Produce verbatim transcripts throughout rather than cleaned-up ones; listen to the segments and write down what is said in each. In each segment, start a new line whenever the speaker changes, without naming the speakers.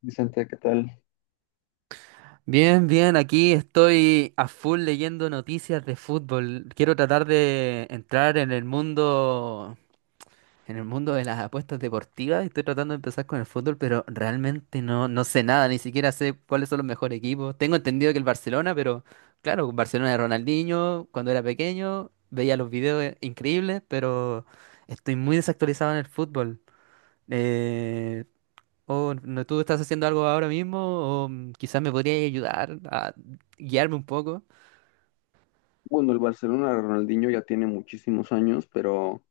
Vicente, ¿qué tal?
Bien, bien, aquí estoy a full leyendo noticias de fútbol. Quiero tratar de entrar en el mundo, en el mundo de las apuestas deportivas. Estoy tratando de empezar con el fútbol, pero realmente no, no sé nada, ni siquiera sé cuáles son los mejores equipos. Tengo entendido que el Barcelona, pero claro, Barcelona de Ronaldinho, cuando era pequeño, veía los videos eh, increíbles, pero estoy muy desactualizado en el fútbol. Eh, o no, ¿tú estás haciendo algo ahora mismo, o mm, quizás me podrías ayudar a guiarme un poco?
Bueno, el Barcelona de Ronaldinho ya tiene muchísimos años, pero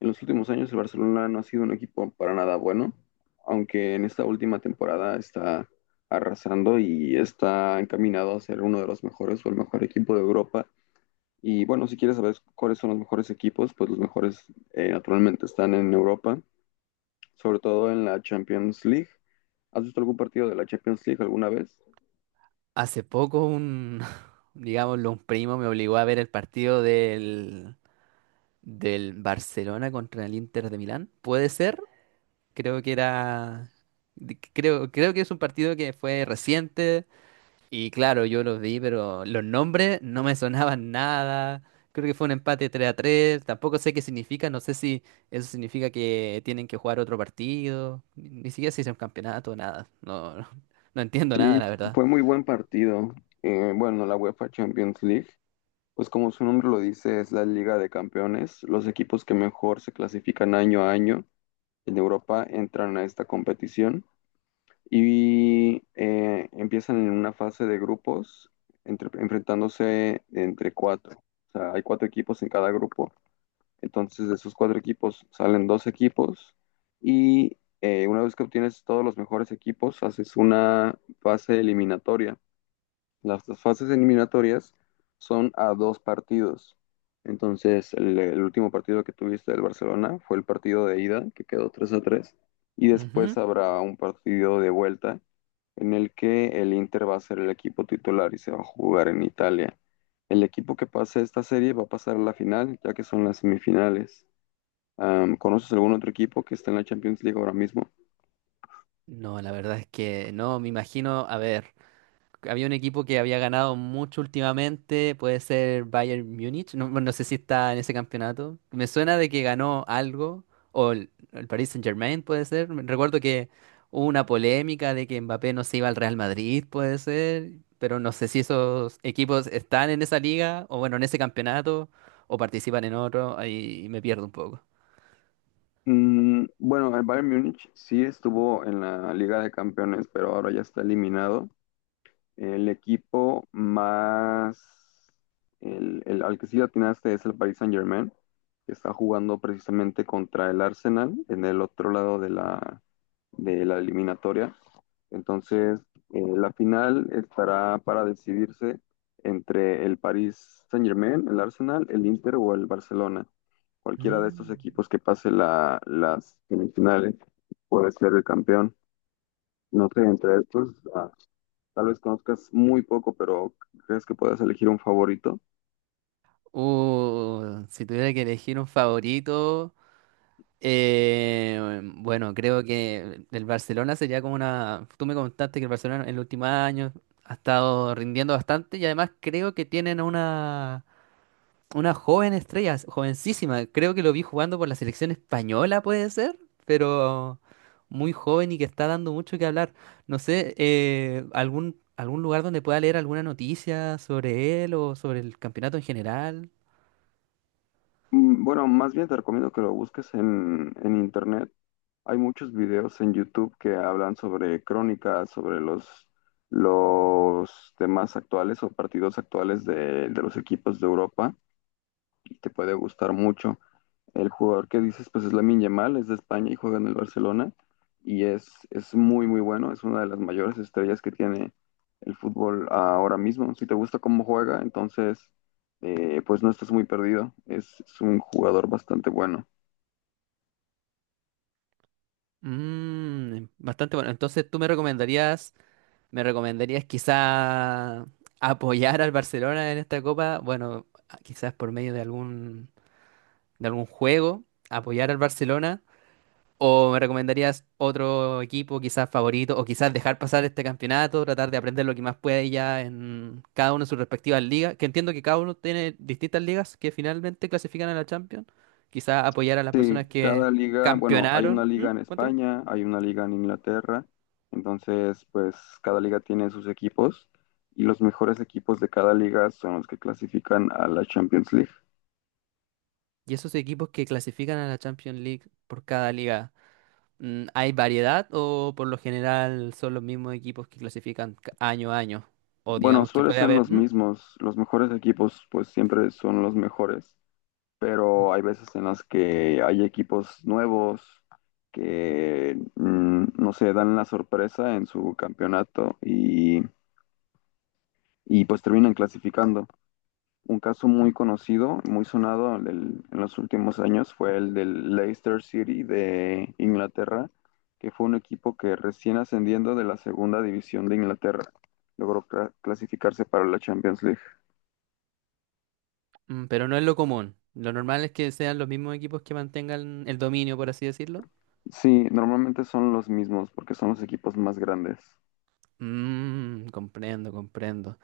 en los últimos años el Barcelona no ha sido un equipo para nada bueno, aunque en esta última temporada está arrasando y está encaminado a ser uno de los mejores o el mejor equipo de Europa. Y bueno, si quieres saber cuáles son los mejores equipos, pues los mejores eh, naturalmente están en Europa, sobre todo en la Champions League. ¿Has visto algún partido de la Champions League alguna vez?
Hace poco un, digámoslo, un primo me obligó a ver el partido del, del Barcelona contra el Inter de Milán. ¿Puede ser? Creo que era... de- Creo, creo que es un partido que fue reciente. Y claro, yo los vi, pero los nombres no me sonaban nada. Creo que fue un empate tres a tres. Tampoco sé qué significa. No sé si eso significa que tienen que jugar otro partido. Ni ni siquiera si es un campeonato, nada. No, no, no entiendo
Sí,
nada, la verdad.
fue muy buen partido. Eh, bueno, la UEFA Champions League pues como su nombre lo dice, es la Liga de Campeones. Los equipos que mejor se clasifican año a año en Europa entran a esta competición y eh, empiezan en una fase de grupos entre- enfrentándose entre cuatro. O sea, hay cuatro equipos en cada grupo. Entonces de esos cuatro equipos salen dos equipos y eh, una vez que obtienes todos los mejores equipos, haces una fase eliminatoria. Las las fases eliminatorias son a dos partidos. Entonces, el, el último partido que tuviste del Barcelona fue el partido de ida, que quedó tres a tres. Y después
Ujú.
habrá un partido de vuelta en el que el Inter va a ser el equipo titular y se va a jugar en Italia. El equipo que pase esta serie va a pasar a la final, ya que son las semifinales. Am, ¿conoces algún otro equipo que está en la Champions League ahora mismo?
No, la verdad es que no, me imagino, a ver. Había un equipo que había ganado mucho últimamente, puede ser Bayern Múnich, no, no sé si está en ese campeonato. Me suena de que ganó algo, o el, el Paris Saint-Germain puede ser. Me- Recuerdo que hubo una polémica de que Mbappé no se iba al Real Madrid, puede ser, pero no sé si esos equipos están en esa liga, o bueno, en ese campeonato, o participan en otro, ahí me pierdo un poco.
Mm, bueno, el Bayern Múnich sí estuvo en la Liga de Campeones, pero ahora ya está eliminado. El equipo más, el, el- al que sí le atinaste es el Paris Saint-Germain, que está jugando precisamente contra el Arsenal en el otro lado de la, de la eliminatoria. Entonces, eh, la final estará para decidirse entre el Paris Saint-Germain, el Arsenal, el Inter o el Barcelona. Cualquiera de estos
Mm.
equipos que pase la, las semifinales puede ser el campeón. No sé, entre estos, ah, tal vez conozcas muy poco, pero crees que puedas elegir un favorito.
Uh, si tuviera que elegir un favorito... Eh, bueno, creo que el Barcelona sería como una... Tú me contaste que el Barcelona en los últimos años ha estado rindiendo bastante, y además creo que tienen una, una, joven estrella, jovencísima. Creo que lo vi jugando por la selección española, puede ser, pero muy joven y que está dando mucho que hablar. No sé, eh, algún, algún lugar donde pueda leer alguna noticia sobre él o sobre el campeonato en general.
Mm, bueno, más bien te recomiendo que lo busques en, en internet. Hay muchos videos en YouTube que hablan sobre crónicas, sobre los, los temas actuales o partidos actuales de, de los equipos de Europa y te puede gustar mucho. El jugador que dices, pues es Lamine Yamal, es de España y juega en el Barcelona y es, es muy, muy bueno. Es una de las mayores estrellas que tiene el fútbol ahora mismo. Si te gusta cómo juega, entonces, eh, pues no estás muy perdido. Es, es un jugador bastante bueno.
Mm, bastante bueno. Entonces, ¿tú me recomendarías... me recomendarías quizá apoyar al Barcelona en esta copa? Bueno, quizás por medio de algún, de algún juego, apoyar al Barcelona. ¿O me recomendarías otro equipo quizás favorito? ¿O quizás dejar pasar este campeonato, tratar de aprender lo que más puede ya en cada uno de sus respectivas ligas? Que entiendo que cada uno tiene distintas ligas que finalmente clasifican a la Champions. Quizás apoyar a las
Sí,
personas que
cada liga, bueno, hay una
campeonaron. ¿Mm?
liga en
Cuéntame.
España, hay una liga en Inglaterra, entonces, pues cada liga tiene sus equipos y los mejores equipos de cada liga son los que clasifican a la Champions League.
Y esos equipos que clasifican a la Champions League por cada liga. Mm, ¿Hay variedad o por lo general son los mismos equipos que clasifican ca- año a año? O
Bueno,
digamos que
suele
puede
ser
haber,
los
¿mm?
mismos. Los mejores equipos, pues siempre son los mejores, pero hay veces en las que hay equipos nuevos que, mm, no sé, dan la sorpresa en su campeonato y, y, pues terminan clasificando. Un caso muy conocido, muy sonado en el- en los últimos años fue el del Leicester City de Inglaterra, que fue un equipo que recién ascendiendo de la segunda división de Inglaterra logró cla- clasificarse para la Champions League.
Mm, pero no es lo común. Lo normal es que sean los mismos equipos que mantengan el dominio, por así decirlo.
Sí, normalmente son los mismos porque son los equipos más grandes.
Mm, comprendo, comprendo.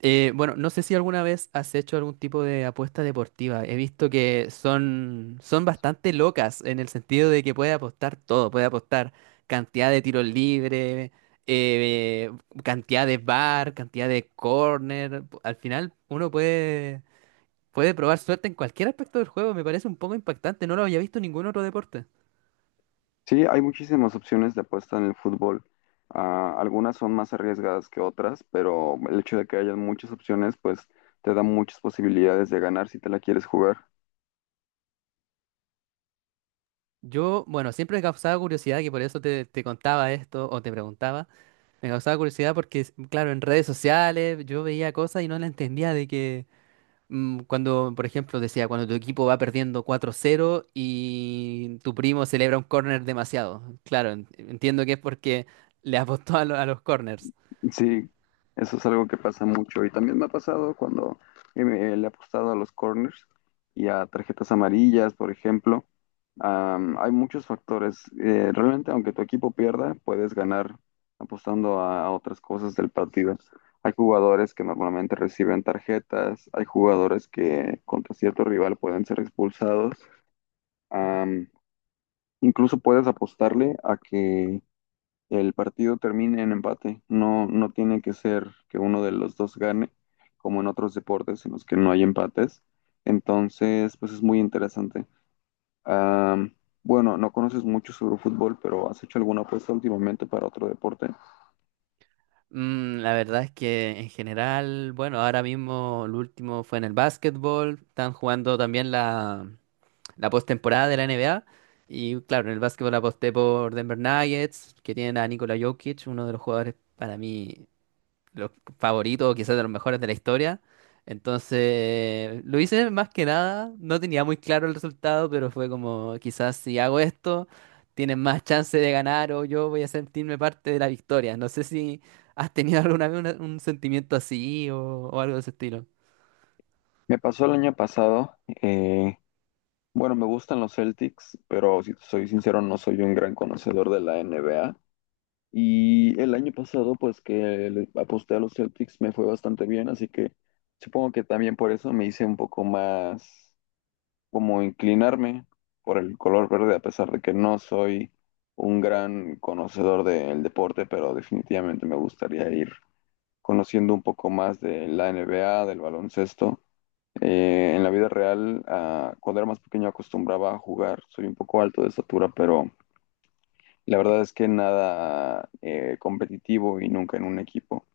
Eh, bueno, no sé si alguna vez has hecho algún tipo de apuesta deportiva. He visto que son, son, bastante locas, en el sentido de que puede apostar todo, puede apostar cantidad de tiros libres, eh, cantidad de bar, cantidad de corner. Pu- Al final uno puede, puede probar suerte en cualquier aspecto del juego. Me parece un poco impactante, no lo había visto en ningún otro deporte.
Sí, hay muchísimas opciones de apuesta en el fútbol. Ah, algunas son más arriesgadas que otras, pero el hecho de que haya muchas opciones, pues te da muchas posibilidades de ganar si te la quieres jugar.
Yo, bueno, siempre he causado curiosidad, que por eso te, te contaba esto o te preguntaba. Me causaba curiosidad porque, claro, en redes sociales yo veía cosas y no la entendía, de que mm, cuando, por ejemplo, decía: cuando tu equipo va perdiendo cuatro cero y tu primo celebra un corner demasiado. Claro, en- entiendo que es porque le apostó a, lo- a los corners.
Sí, eso es algo que pasa mucho y también me ha pasado cuando eh, me- le he apostado a los corners y a tarjetas amarillas, por ejemplo. Am, hay muchos factores. Eh, realmente, aunque tu equipo pierda, puedes ganar apostando a, a otras cosas del partido. Hay jugadores que normalmente reciben tarjetas, hay jugadores que contra cierto rival pueden ser expulsados. Am, incluso puedes apostarle a que el partido termine en empate. No, no tiene que ser que uno de los dos gane, como en otros deportes en los que no hay empates. Entonces, pues es muy interesante. Am, bueno, no conoces mucho sobre fútbol, pero ¿has hecho alguna apuesta últimamente para otro deporte?
Mm, la verdad es que en general, bueno, ahora mismo el último fue en el básquetbol. Están jugando también la, la postemporada de la N B A y claro, en el básquetbol aposté por Denver Nuggets, que tienen a Nikola Jokic, uno de los jugadores para mí los favoritos, quizás de los mejores de la historia. Entonces, lo hice más que nada, no tenía muy claro el resultado, pero fue como, quizás si hago esto, tienen más chance de ganar o yo voy a sentirme parte de la victoria. No sé si has tenido alguna vez una- un sentimiento así o, o algo de ese estilo.
Me pasó el año pasado. eh, bueno, me gustan los Celtics, pero si te soy sincero, no soy un gran conocedor de la N B A. Y el año pasado, pues que le aposté a los Celtics, me fue bastante bien, así que supongo que también por eso me hice un poco más como inclinarme por el color verde, a pesar de que no soy un gran conocedor del deporte, pero definitivamente me gustaría ir conociendo un poco más de la N B A, del baloncesto. Eh, en la vida real, ah, cuando era más pequeño acostumbraba a jugar, soy un poco alto de estatura, pero... La verdad es que nada eh, competitivo y nunca en un equipo.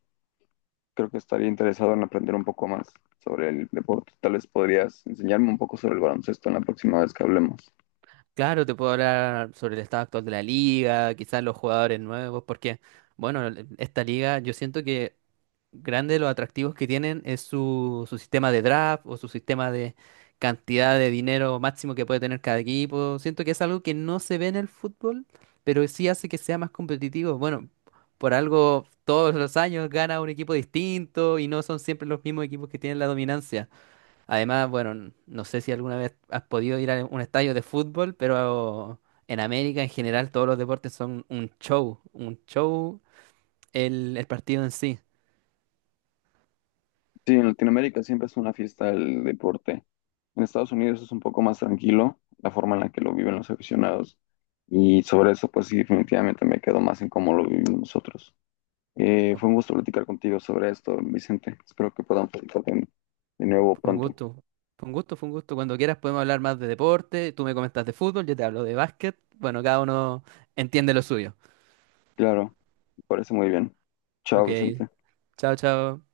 Creo que estaría interesado en aprender un poco más sobre el deporte. Tal vez podrías enseñarme un poco sobre el baloncesto en la próxima vez que hablemos.
Claro, te puedo hablar sobre el estado actual de la liga, quizás los jugadores nuevos, porque, bueno, l- esta liga yo siento que grande de los atractivos que tienen es su, su sistema de draft, o su sistema de cantidad de dinero máximo que puede tener cada equipo. Siento que es algo que no se ve en el fútbol, pero sí hace que sea más competitivo. Bueno, por algo todos los años gana un equipo distinto y no son siempre los mismos equipos que tienen la dominancia. Además, bueno, no sé si alguna vez has podido ir a un estadio de fútbol, pero en América en general todos los deportes son un show, un show el, el partido en sí.
Sí, en Latinoamérica siempre es una fiesta el deporte. En Estados Unidos es un poco más tranquilo la forma en la que lo viven los aficionados. Y sobre eso, pues sí, definitivamente me quedo más en cómo lo vivimos nosotros. Eh,
Com-
fue un gusto platicar contigo sobre esto, Vicente. Espero que podamos platicar de de nuevo
Fue un
pronto.
gusto, fue un gusto, fue un gusto. Cuando quieras podemos hablar más de deporte, tú me comentas de fútbol, yo te hablo de básquet. Bueno, cada uno entiende lo suyo.
Claro, me parece muy bien. Chao,
Ok,
Vicente.
chao, chao.